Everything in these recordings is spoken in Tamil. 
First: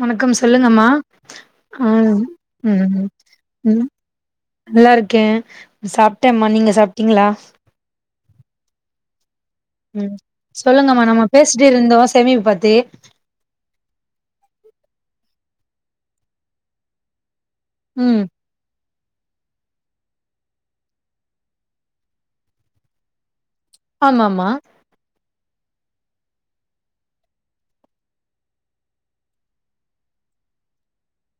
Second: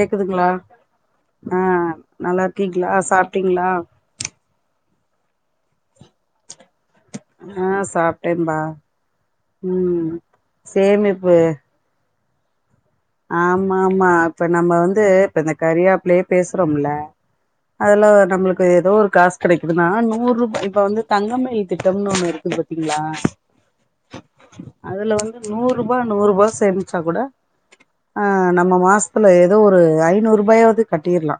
வணக்கம் சொல்லுங்கமா ஆ நல்லா இருக்கீங்களா ம் சாப்ட்டீங்களா ம் நல்லா இருக்கே சாப்ட்டேம்மா நீங்க சாப்பிட்டீங்குளா வேண்மா ம் சொல்லுங்கமா நம்ம பேசிட்டு இருந்தோ சேமிப்பத்தி ஆமாம்மா இப்ப நம்ம வந்து இப்ப இந்த கரியாப்லயே பேசுறோம்ல அதுலா ம் நம்ளுக்கு ஏதோர் காஸ் கெடைக்குதுநா நூறுப் இப்ப வந்து தங்கமய்ல் திட்டம்னு ஒன்னு இருக்குது பாத்தீங்ளா ஆமாம்மா நூருபானு ஒரு பா சேமிச்சா கூட அ நம்ம மாஸ்த்துல ஏதோ ஒரு ஐநூருபாயாவ்து கட்டீர்லா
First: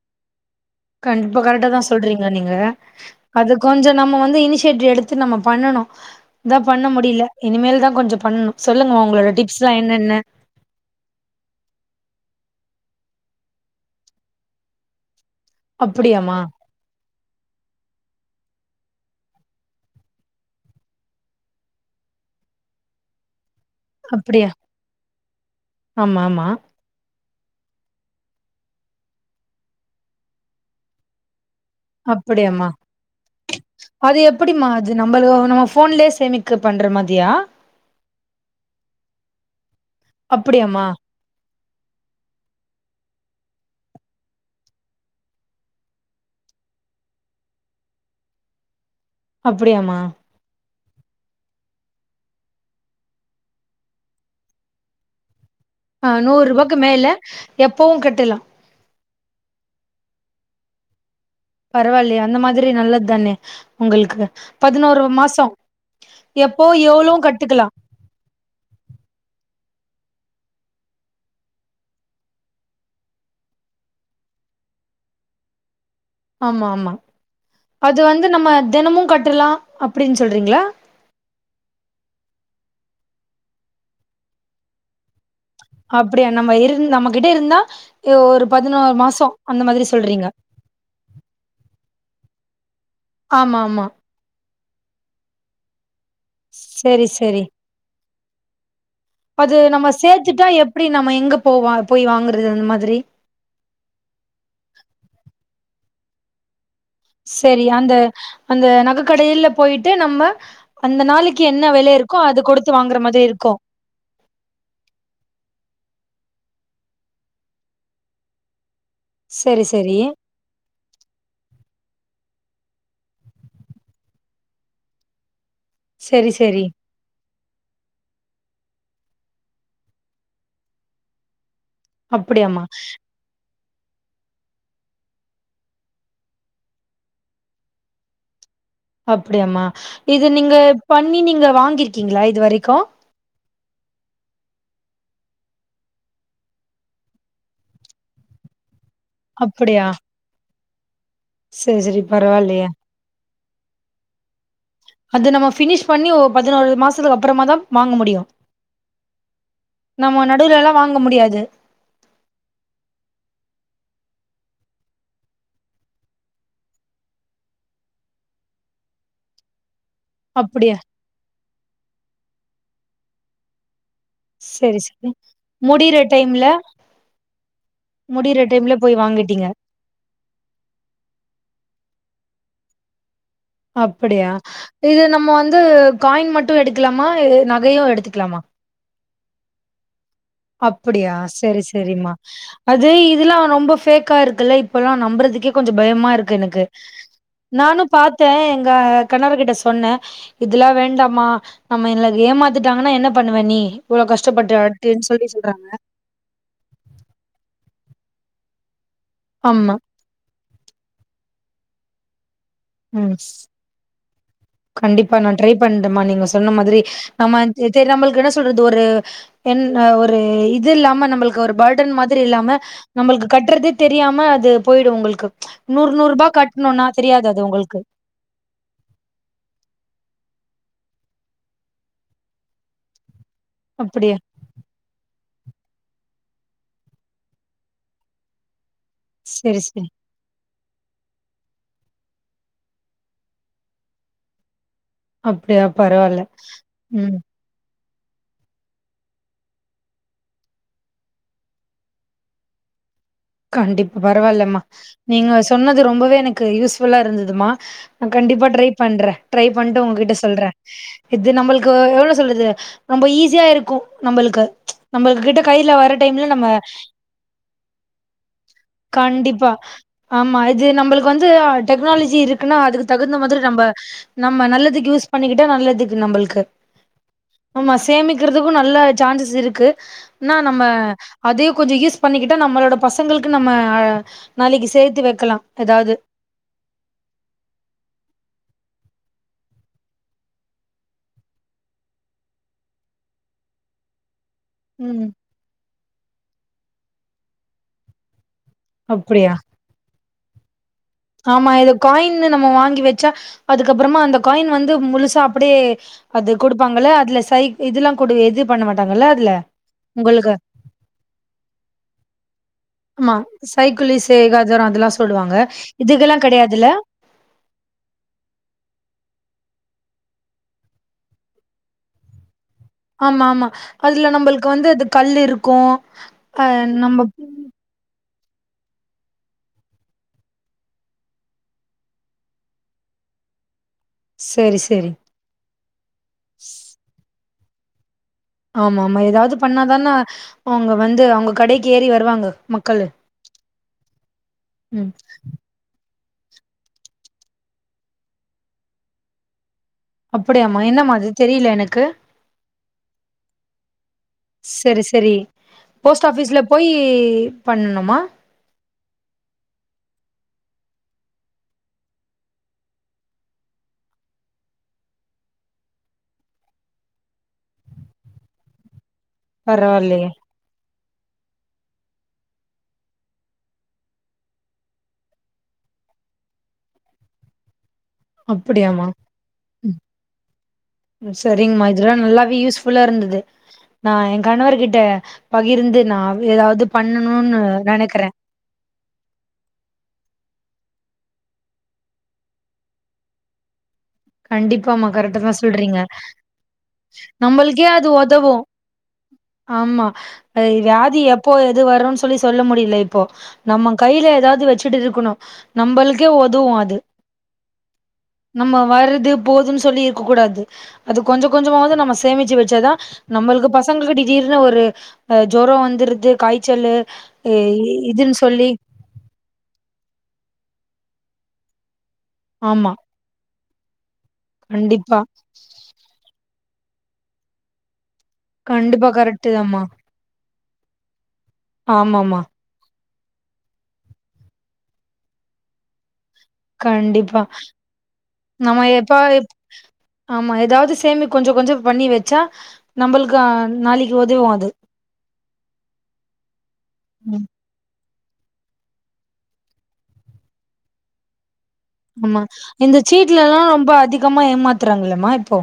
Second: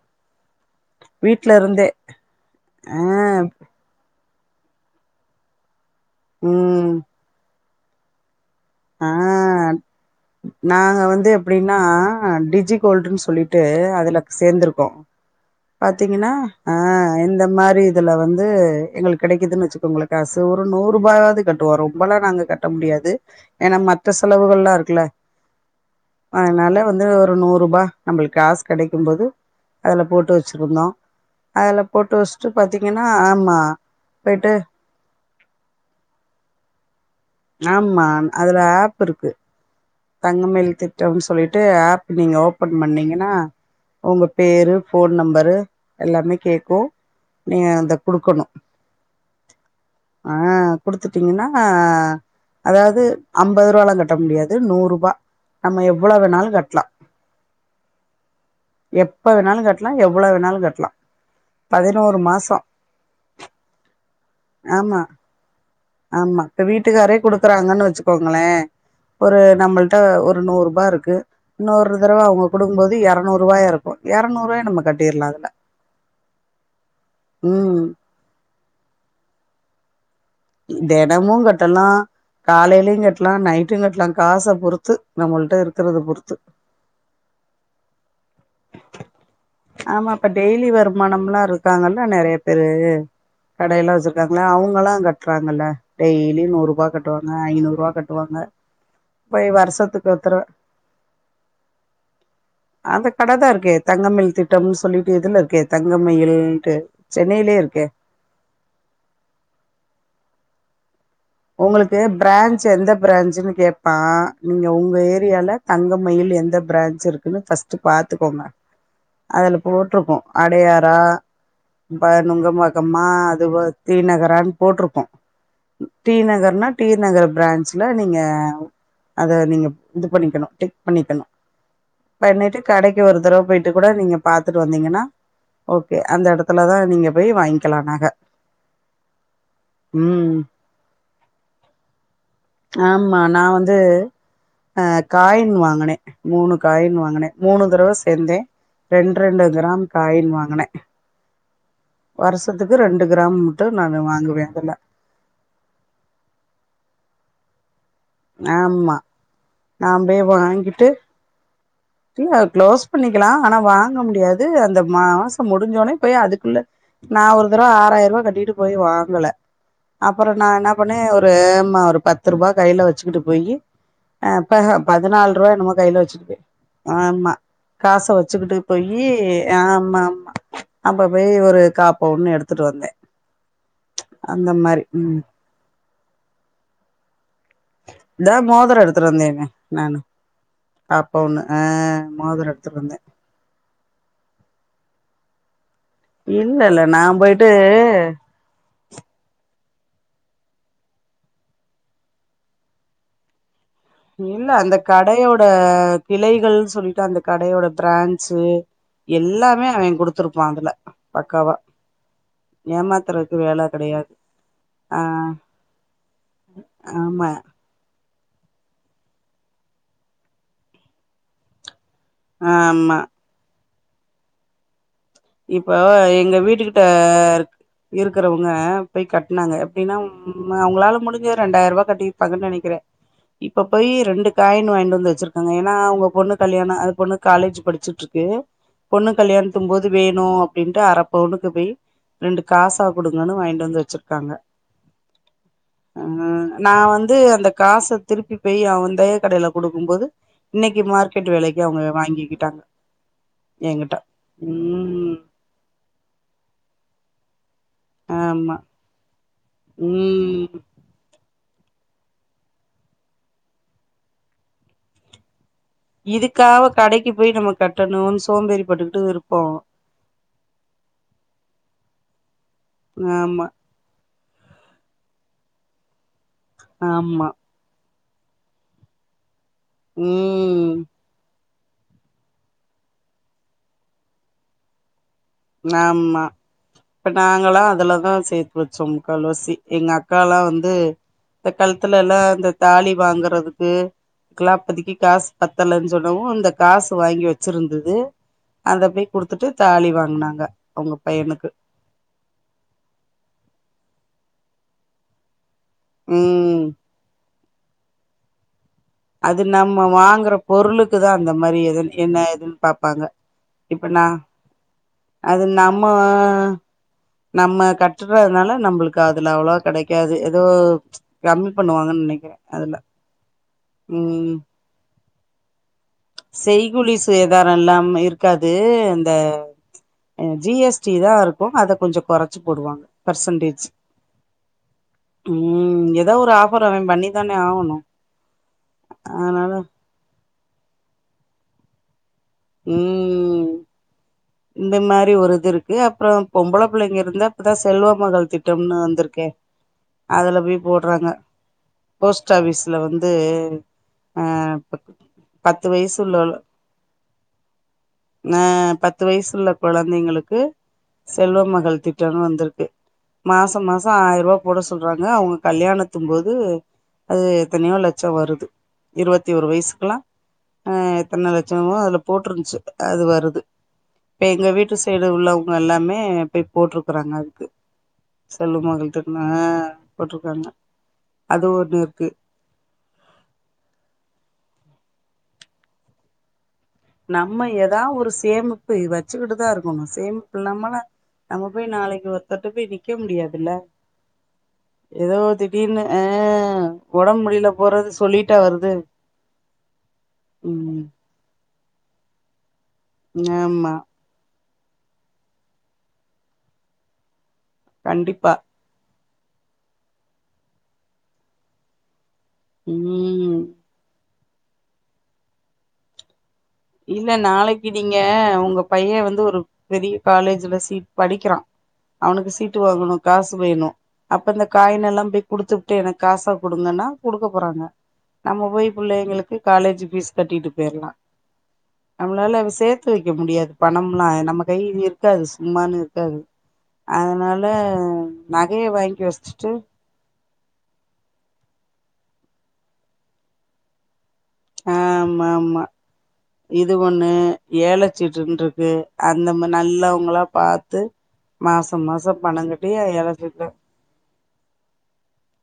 கண்ப்பா கரெட்டாதா சொல்றீங்க நீங்க ஆ அது கொஞ்சோ நம்ம வந் இனிஷியேட்டிவ் எடுத்து நம்ம பண்ணணு இதா பண்ண ம் முடில இனிமேல் தான் கொஞ்ச பண்ணணு சொல்லுங்கமா ஆ உங்களோட டிப்ஸ்லா என்னென்ன நாங்க வந்து எப்டினா ஆ டிஜிகோல்டுன் சொல்லிட்டு அதுல சேர்ந்திருக்கோ பாத்தீங்குனா அப்டியாமா ஆ இந்த மாரி இதுல வந் து எங்களுக் கெடைக்குதுன் வச்சுக்கோங்குளே காசு ஒரு நூருபாயாவ்து கட்டுவோ ரொம்பலா நாங்க கட்ட முடியாது ஏனா மத்த அப்டியா செலவுகள்லா இருக்குல ஆமா ஆமா அதுனால வந்து நூருபா நம்பளுக் காஸ் கெடைக்கும்போது அதுல போட்டு வச்சிருந்தோ அதுல போட்டு வஸ்ட்டு அப்டியாமா பாத்தீங்கனா ஆமா அது போயிட்டு எப்புடிமா அது நம்பளு நம்ம ஃபோன்லே சேமிக்க பண்ற மா ஆமா அதுல ஆப் இருக்கு தங்கமயில் அப்டியாமா திட்டம் சொல்லிட்டு ஆப் நீங்க ஓபன் பண்ணீங்கனா உங்க பேரு ஃபோன் நம்பரு எல்லாமே கேக்கு நீங்க அத குடுக்கணு அப்புடியா மா குடுத்துட்டீங்குனா அதாவ்து அம்பது ருவாலா கட்ட முடியாது நூருபா நம்ம ஆ எவ்வுள நூறு வேணாலு ரூபாக்கு கட்லா மேல எப்பவு கட்டலா எப்ப வேணாலு கட்லா எவ் வுள வேணாலு கட்லா பரவாயில்யே பதினோரு அந்த மாசோ மாதிரி நல்லதானே உங்களுக்கு ஆமா பதினோரு மாசோ ஆமா இப்ப எப்போ வீட்டுக்காரே எவ்ளோவு கட்டுக்கலா குடுக்குறாங்கன் வச்சுக்கோங்குளே ஒரு நம்மள்ட்ட ஒரு நூருபா இருக்கு இன்னொரு தடவ அவுங்க குடுக்கும்போது எரநூறுவாயா இருக்கு ய எர்நூர்வாயா நம்ம கட்டிர்லா அதுல ஆமா ஆமா ம் அது வந்து நம்ம தெனமு கட்டுலா அப் தெனமு கட்டலா காலேயு கெட் லா நைட்டு கெட்லா காச பொறுத்து நம்மள் அப்படியா நம்ம இருந் நம்மகிட்ட இருந்தா ஆ ஒரு பதினோரு மாச அந்த மாதிரி ஆமா சொல்றீங்க இப்ப டெய்லி வருமானமில்லா இருக்காங்கள்ள நெறைய பெரு ஆமா ஆமா கடையெல்லா வச்சிருக்காங்கள அவுங்கல்லா கட்டுறாங்கல்ல டெய்லி நூறுபா செரி கட்டுவாங்க செரி ஐநூறுவா கட்டுவாங்க போய் அது நம்ம வருஷத்துக்கு ஒரு தடவ சேத்துட்டா எப்டி நம்ம எங்க போவ போய் வாங்குறது அந்த மாதிரி தங்கமயல் திட்டம் சொல்லிட்டு இதுலருக்கே தங்கமயில்ன்ட்டு சென்னையிலயே செரி இருக்கே அந்த அந்த நகக்கடைல்ல போயிட்டு நம்ம அந் உங்களுக்கு ப்ரான்ச் எந்த மாதிரி இருக்கு ப்ரான்ச்சுன்னு கேட்பா நீங்க உங்க ஏரியால தங்கமயில் எந்த பிரான்ச் இருக்குனு ஃபர்ஸ்ட்டு பாத்துக்கோங்க அதுல சரி சரி. போட்டுருக்கு அடையாரா ம் [unintelligible] நுங்கம்பக்கமா அது போல தீ நகரான்னு போட்டிருக்கு டி சரி சரி. நகர்னா டி நகர் பிரான்ச்ல நீங்க அத நீங்க இது பண்ணிக்கனு டெக் பண்ணிக்கனு பண்ணிட்டு அப்படியாம்மா கடைக்கு ஒரு தடவ போய் ட்டு கூட நீங்க பாத்துட்டு வந்தீங்கன்னா ஓகே அந்த எடத்துலதா நீங்க போய் வாய்ன்க்கலா நக அப்டியாம இது ம் நீங்க பண்ணி நீங்க வாங்கிருக்கீங்களா இது வரைக்கு து அ காயின் வாங்கினே மூணு காயின் வாங்கினே மூணு தடவ சேந்தே ரெண்ட்ரெண்டு கிராம் அப்படியா? காயின் வாங்குனே சரி சரி பரவாயில்லையே. வருஷத்துக்கு ரெண்டு கிராம் ட்டு நானு வாங்குவே அதுல்ல அது நம்ம ஃபினிஷ் பண்ணி ஓ பதினோரு மாசத்துக்கு அப்பறமா தா வாங்க முடியு ஆமா நா போய் நம்ம நடுவுல எல்லா வாங்கிட்டு வாங்க முடியாது இல்ல குளோஸ் பண்ணிக்கலா ஆனா வாங்க முடியாது அந்த மாசோ முடிஞ்சோனே போய் அதுக்குள்ள நா ஒரு தடவ ஆறாயிரூவா கட்டிட்டு போய் வாங்கல அப்றோ நா என்ன அப்படியா? பண்ணே ஒரு ம்மா ஒரு பத்து ரூபா கையில வச்சுக்கிட்டு போயி ஆ பஹ சரி சரி. பதினால்ட்ரூவா என்னமோ முடியிற கைல வச்சுட் போய் டைம்ல ஆமா காச முடியிற வச்சுக்கிட்டு டைம்ல போய் போயி வாங்கிட்டீங்க. ஆமா ஆமா அப்ப போய் ஒரு கா பவுன் எடுத்துட்டு வந்தே அப்படியா அந்த மாரி இது ம் நம்ம வந்து காயின் மட்டு எடுக்கலாமா நகையோ எடுத்துக்கலாமா உத்திரந்தவே நானு கா அப்புடியா பவுன்னு ஆ செரி செரிமா மோதிரோ எடுத்துட்டு அது வந்தே இதுல்லா ரொம்ப ஃபேக்கா இருக்குல்ல இப்பல்லா நம்புறது கொஞ்சோ பயமா இருக்கு எனக்கு இல்ல இல்ல நா போயிட்டு நானு பாத்தே எங்க ங்க கணவர் கிட்ட சொன்னே இதுல்லா வேண்டாமா நம்ம இல்ல ஏமாத்துட்டாங்கன்னா என்ன பண்ணுவ நீ இவ்ளோ இல்ல கஷ்டப்பட்டு அந்த [unintelligible] கடையோட கிளைகள்னு சொல்லிட்டு அந்த கடையோட பிரான்ச்சு எல்லாமே ஆமா அவ்வெ குடுத்துருப்பா அதுல பக்காவா ம் ஏமாத்துறக்கு வேல கெடையா கண்டிப்பா நா ட்ரை பண்றேமா நீங்க சொன்ன மாதிரி ஆமா நம்ம தெரி நம்மளுக்குன்னு சொல்றது ஒரு என் அ ஒரு இது இல்லாம நம்பளுக்கு ஒரு பாட் [unintelligible] மாதிரி இல்லாம ஆமா நம்மளுக்கு கட்டுறதே தெரியாம அது போய்டு உங்களுக்கு இப்போ நூறு நூறு ரூபா எங்க வீட்டு கிட்ட கட்டணும்னா தெரியாது அது இருக் உங்களுக்கு இருக்றவங்க போய் கட்னாங்க [unintelligible] ம் அவுங்களால முடிஞ்சுது ரெண்டாய்ர்வா கட்டிப்பாங்கன்னு நெனைக்கிறே இப்ப போயி அப்டியா ரெண்டு காய்னு வாய்ன்ட்டு வந்து வச்சிரு டாங்க ஏன்னா அவுங்க பொண்ணு கல்யாண அது பொண்ணு காலேஜ் படிச்சுட்டு இருக்கு பொண்ணு செரி கல்யாணத்து செரி போது க்கோ அப்டின்ட்டு அர பவுனுக்கு போய் ரெண்டு காசா குடுங்கன்னு வாய்ன்ட்டு வந்து வச்சிருக்காங்க அப்படியா ஆ பரவால்ல. நா ம். வந்து அந்த காச திருப்பி போய் அவன் அதே கடைல குடுக்குபோது இன்னைக்கு மார்க்கெட் வெலைக்கே அவுங்க வாங்கிக்கிட்டாங்க கண்டிப் என்கிட்ட பரவால்லமா ம் நீங்க சொன்னது ரொம்பவே எனக்கு யூஸ்ஃபுல்லா இருந்ததுமா நா கண்டிப்பா ஆமா ட்ரை பண்றே ட்ரை பண்ட்டு ஒங்ககிட்ட சொல்றே ம் இது நம்பளுக் க்கு எவ்ளோ சொல்றது ரொம்ப ஈஸியா இருக்கு நம்ளுக்கு நம்ளுக்கிட்ட கைல வர டைம்ல நம்ம இதுக்காக கடைக்கு போய் நம்ம கட்டணுன்னு சோம்பேறி பட்டுக்கிட்டு இருப்போ கண்டிப்பா ஆமா இது நம்மளுக்கு வந்து அ டெக்னாலஜி இருக் க்குனா அதுக்கு தகுந்த மாதிரி ஆமா நம்ப நம்ம நல்லதுக்கு யூஸ் பண்ணிக்கிட்டா நல்லதுக்கு நம்பளுக் ஆமா சேமிக்கிறதுக்கு நல்ல சான்சஸ் இருக்கு என்னா நம்ம ம் அதையு கொஞ்சொ யூஸ் பண்ணிகிட்டா நம்மளோட பசங்களுக்கு நம்ம அ நாளைக்கு சேர்த்து வ ஆமா இப்ப நாங்களா அதுலதா சேத்து வச்சோம் அக்கா லோசி எங்க அக்கால்லா வந்து இந்த காலத்துல எல்லா இந்த தாலி வாங்றதுக்கு கலாப்பதிக்கு ம் காசு பத்தலஞ் சொல்லவு இந்த காசு வாங்கி வச்சிருந்தது அத போய் அப்படியா குடுத்துட்டு தாலி வாங்னாங்க ஆமா இது காய்ன்னு நம்ம வாங்கி வச்சா அதுக்கப்புறமா அந்த காய்ன் வந்து முழுசா அப்டியே அது ம் கொடுப்பாங்கள அதுல சை இதெல்லா கொடு இது பண்ண மாட்டாங் அது நம்ம வாங்குற பொருளுக்குதா அந்த மாரி எதுன்னு என்ன எதுன்னு பாப் ஆமா சைக்குளு இசைகாதரோ அதெல்லா சொல்லுவாங்க அது நம்ம இதுக்கெல்லா கெடையாதுல்ல நம்ம கட்டுறதுனால நம்ளுக்கு அதுல அவ்ளோ கெடைக்காது எதோ கம்மி பண்ணுவாங்கன்னு நெனைக்றே ஆமா ஆமா அதுல நம்ளுக்கு வந்து அது கல் இருக்கு அ செய்குலி நம்ம சேதார இல்லாம இருக்காது இந்த ஜி எஸ் டி தா இருக்கு அத கொஞ்சொ கொறச்சு போடுவாங்க பெர்சன்டேஜ் சரி சரி ம் எதோ ஒரு ஆஃபர் அவன் பண்ணிதானே ஆகணு ஆமா ஆமா எதாச்சு அதனால பண்ணாதான அவுங்க வந்து அவுங்க கடைக்கு ஏறி வருவாங்க மக்களு உம் இந்த ம் மாரி ஒரு இது இருக்கு அப் அப்றோ பொம்பள பிள்ளைங்க இருந்த இப்பதா செல்வ மகள் திட்டம்னு வந்துருக்கே அதுல அப்படியாமா போய் என்னம்மா அது போட்றாங்க தெரியல எனக்கு போஸ்ட் ஆஃபிஸ்ல வந்து அ சரி சரி பத்து வயசு போஸ்ட் ஆஃபீஸ்ல உள்ளோகளுக் போய் பண்ணணுமா நஹ் பத்து வயசுள்ள குழந்தைங்களுக்கு செல்வ மகள் திட்டன்னு வந்துருக்கு மாசோ மாச ஆய்ருவா போட சொல்றாங்க அவங்க கல்யாணத்தும் போது அது எத்தனையோ லெச்சோ வருது இருவத்தி ஒரு வயசுக்குலா பரவாயில்லையே அ எத்தன லெச்சமோ அதுல போட்ருந்துச்சு அது வருது இப்ப எங்க வீட்டு சைடு உள்ளவங்க எல்லாமே போய் போட்ருக்குறாங்க அதுக்கு சொல்லு அப்படியாமா மகள்டன்னு அ போட்ருக்காங்க செரிங்ம்மா இதெல்லா நல்லாவே யூஸ்ஃபுல்லா இருந்தது நா ஏ கணவர் கிட் ட்ட பகிர்ந்து நா அவ் எதாவ்து நம்ம எதா ஒரு சேமிப்பு வச்சுக்கிட்டுதா இருக்கணு சேமிப்பு இல்லாமலா நம்ம போய் நாளைக்கு ஒருத்தர்ட்ட போய் நிக்க முடியாதுல்ல கண்டிப்பாமா எதோ கரெக்டா தா ஒரு சொல்றீங்க திடீர்னு அ ஒடம்பு முடில நம்மளுக்கே அது போறது உதவு சொல்லிட்டா வருது ஆமா ஆ ம் வியாதி எப்போ வரும்னு சொல்லி சொல்ல முடியல இப்போ ஆமா நம்ம கையில எதாவது வச்சு டுட்டு இருக்கணு நம்மளுக்கே ஒதவு அது கண்டிப்பா இது போதுன்னு சொல்லி இருக்க கூடாது அது கொஞ்ச கொஞ்சமாவ்து நம்ம சே சேமுச்சு வச்சாதா ம் நம்மளுக்கு பசங்க கிட்ட திடீர்னு ஒரு ஜொரொ வந்துடுது இல்ல நாளைக்கி நீங்க சொல்லி உங்க பையன் வந்து ஒரு பெரிய காலேஜுல சீட் படிக்கிறான் அவனுக்கு சீட்டு ஆமா வாங்கணு காசு வேணு அப்ப இந்த கண்டிப்பா காயினெல்லா போய் குடுத்துவுட்டு எனக்கு காசா குடுங்கன்னா குடுக்க போறாங்க நம்ம போய் கண்டிப்பா கரெக்ட் பிள்ளைங்களுக்கு தாம்மா காலேஜ் ஃபீஸ் கட்டிட்டு போய்ரலா ஆமாமா நம்ளால சேத் து வைக்க முடியாது பணம்ன்னா நம்ம கை இருக்காது சும்மானு து கண்டிப்பா அதுனால உ நம்ம நகய எப்ப வாங்கி எப்- வச்சுட்டு ஆமா ஏதாவது சேமி கொஞ்சோ கொஞ்சோ பண்ணி வச்சா நம்மளுக்கு நாளைக்கு உதவு அது ஆ, ஆமா ஆமா இது ஒண்ணு ம் ஏல சீட்டுன்னு இருக்கு அந்த மாரி நல்லவங்களா பாத்து மாசம் மாசம் ஆமா பணம் கட்டி இந்த சீட்ல எல்லா ஏலச்சீட்டு ரொம்ப அதிகமா ஏமாத்துறாங்கல்லம்மா இப்போ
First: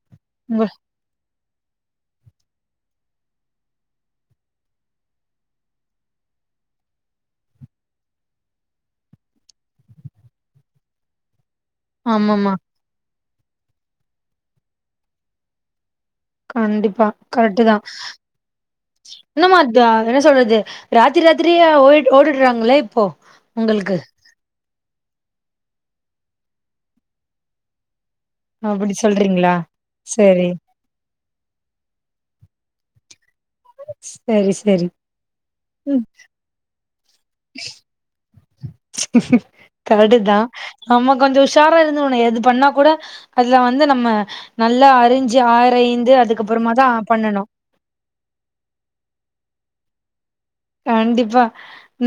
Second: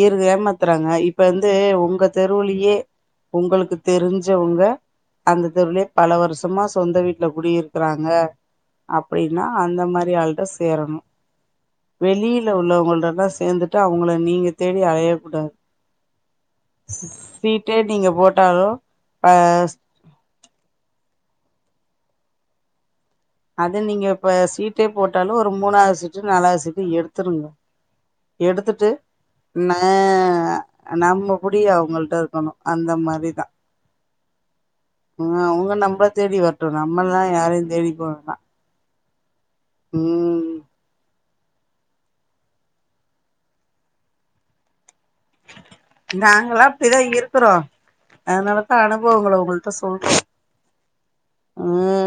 இரு உங்க ஏமாத்துறாங்க இப்ப வந்து வந்து உங்க தெருவுலயே உங்களுக்கு தெரிஞ்சவங்க அந்த தெருவுலயே பல வருஷமா சொந்த வீட்ல குடியிருக்குறாங்க அப்டின்னா அந்த மாரி ஆளுட்ட சேரணு வெளில ஆமாமா சேந்துட்டு உள்ளவங்கள்ட்டலா சேந்துட்டு அவங்கள நீங்க தேடி அழைய கூடாது கண்டிப்பா கரெக்ட் தா போட்டாலு அ என்னம்மா இது என்ன சொல்றது ரா த்திரி ராத்திரியா ஓடி ஓடிட்றாங்களே இப்போ அது உங்களுக்கு நீங்க இப்ப சீட்டே போட்டாலு ஒரு மூணாவது சீட்டு நாலாவது சீட்டு எடுத்துருனு எடுத்துட்டு அப்டி சொல்றீங்களா ந சரி நம்ம புடி அவங்கள்ட்ட இருக்கணு அந்தமாரிதா சரி சரி ஆ, அவங்க ம் நம்மள தேடி வரட்டு நம்மல்லா யாரையு தேடி போ வேண்டா கரெக்ட்டு தா ம் நம்ம கொஞ்சோ உஷாரா இருந்துகுனு எது பண்ணா கூட அதுல வந்து நம்ம நல்லா அறி நாங்கலா அப்டிதா பண்ணணு இருக்குறோ அதனால தா அனுபவங்கள உங்கள்ட்ட இப்போ கண்டிப்பா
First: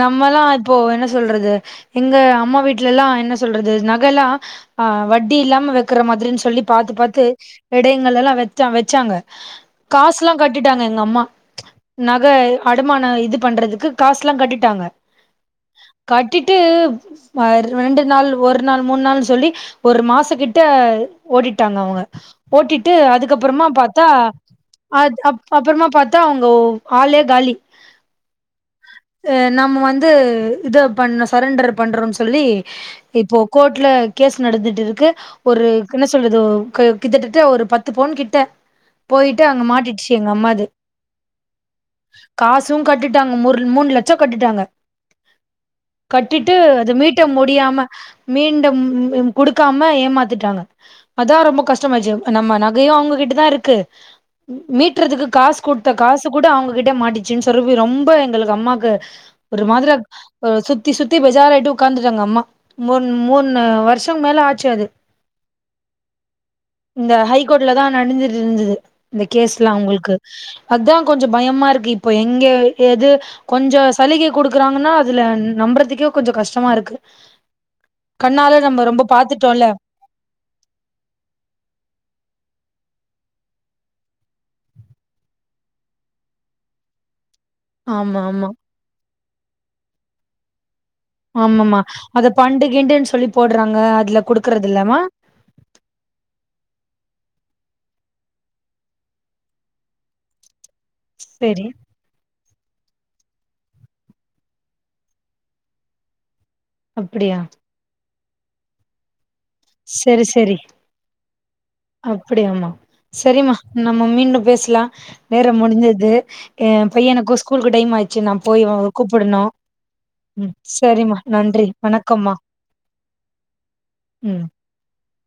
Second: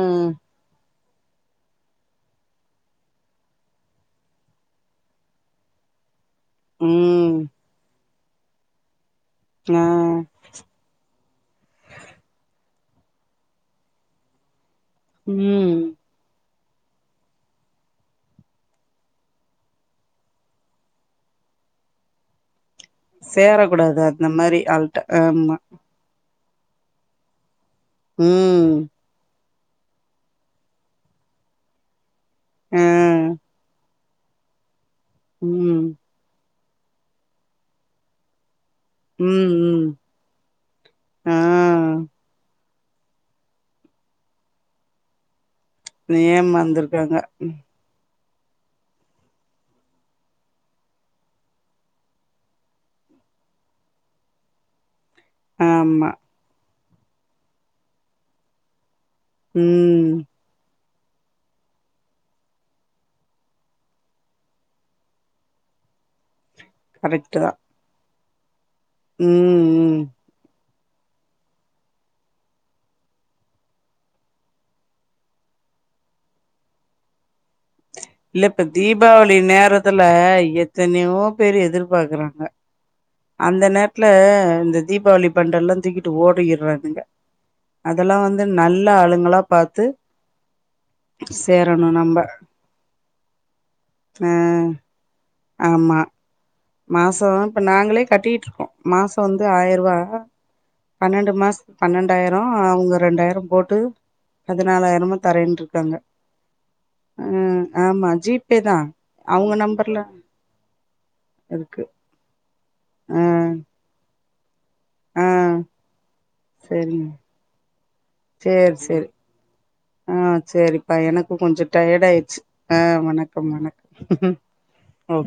நம்மல்லா இப்போ என்ன சொல்றது எங்க அம்மா வீட்லல்லா என்ன சொல்றது நகைல்லா ஆ வட்டி இல்லாம வைக்கற மாதிரினு சொ சொல்லி பாத்து பாத்து ம் எடைங்கள் எல்லா வச் வச்சாங்க ஆ காசுல்லா கட்டிட்டாங்க எங்க அம்மா நக அடமானம் இது பண்றதுக்கு காசுல்லா கட்டிட்டாங்க ம் கட்டிட்டு ஆ, ரெண்டு நாள் ஒரு நாள் மூணு நாள்னு சொல்லி ஒரு மாச கிட்ட ஓடிட்டாங்க அவங்க ஓட்டிட்டு அதுக்கப்பறமா சேரக்கூடாது பாத்தா அந்த மாரி ஆள்ட்ட அது ஆமா அப்பறமா பாத்தா அவங் ஓ ஆளே காலி ம் அ நம்ம வந்து இத பண்ண சரண்டர் பண்றோம்ன்னு சொல்லி ஆ இப்போ கோர்ட்ல கேஸ் நடந்துட்டு இருக்கு ஒரு ம் என்ன சொல்றது கிட்டதட்ட ஒரு பத்து பவுன் கிட்ட போயிட்டு ம் அங்க ம் மாட்டிடுச்சு எங்க அம்மாது ஆ காசும் கட்டிட் ட்டாங்க முர் மூணு லட்சம் கட்டிட்டாங்க கட்டிட்டு அது ஏமாந்துருக்காங்க மீட்ட முடியாம மீண்டும் குடுக்காம ஏமாத்திட்டாங்க அதா ரொம்ப கஷ்டமாயிடுச்சு நம்ம நகையையு அவங்க கிட் ட்டதா இருக்கு மீட் ட்றதுக்கு காசு குடுத்த ஆமா காசு கூட அவங்க கிட்டே மாட்டிச்சுன்னு சொல்லி ரொம்ப எங்களுக்கு அம்மாக்கு ஒரு மாதிரியா ம் அ சு த்தி சுத்தி பேஜாரா ஆயிட்டு உட்காந்துட்டாங்க அம்மா மூண் மூணு வருஷம் மேல ஆச்சு அது இந்த ஹை கரெக்ட்டு தா கோர்ட்லதா நடந்துட்டு இருந்துது இந்த ம் கேஸ்லா ம் அவங்களுக்கு அதுதா கொஞ்சோ பயமா இருக்கு இப்போ எங்க எது கொஞ்சோ சலுகை குடுக்குறாங்கன்னா அதுல நம்புறதுக்கே கொஞ்சோ கஷ்டமா இருக்கு இல்ல கண்ணால இப்ப நம்ம ரொம்ப தீபாவளி பாத்துட்டோல்ல நேரத்துல எத்தனையோ பேரு எதிர்பாக்குறாங்க அந்த நேரத்துல இந்த தீபாவளி ஃபண்ட் எல்லா தூக்கிட்டு ஓடிட்றாானுங்க அதெல்லா ஆமா வந்து ஆமா நல்ல ஆளுங்களா பாத்து ஆமாமா சேரணு நம்ப அத ஃபண்டு கிண்டுன்னு சொல்லி போடுறாங்க அதுல அ குடுக்கறது இல்லமா ஆமா மாசோ இப்ப நாங்களே கட்டிட்டு இருக்கோ மாசம் வந்து ஆயிரரூவா பன்னெண்டு சரி மாசத்து பன்னெண்டாயிர ரோ அவங்க ரெண்டாயிரோ போட்டு பதினாலாயிரமா தரன்ருக்காங்க அ அப்டியா ஆமா ஜி பே தா அவங்க நம்பர்ல இருக்கு அப்பிடியாமா ஆ செரிமா நம்ம மீண்டு பேசலா ஆ நேரோ முடிஞ்சது ஏ சரிங்க பையனுக்கு ஸ்கூலுக்கு டைம் ஆயிச்சு நா போய் கூப்பிடனு செரிப்பா எனக்கு கொஞ்சோ டயர்ட் வணக்கம்மா ஆயிடுச்சு அ வணக்கம் வணக்கம் ம் ஒ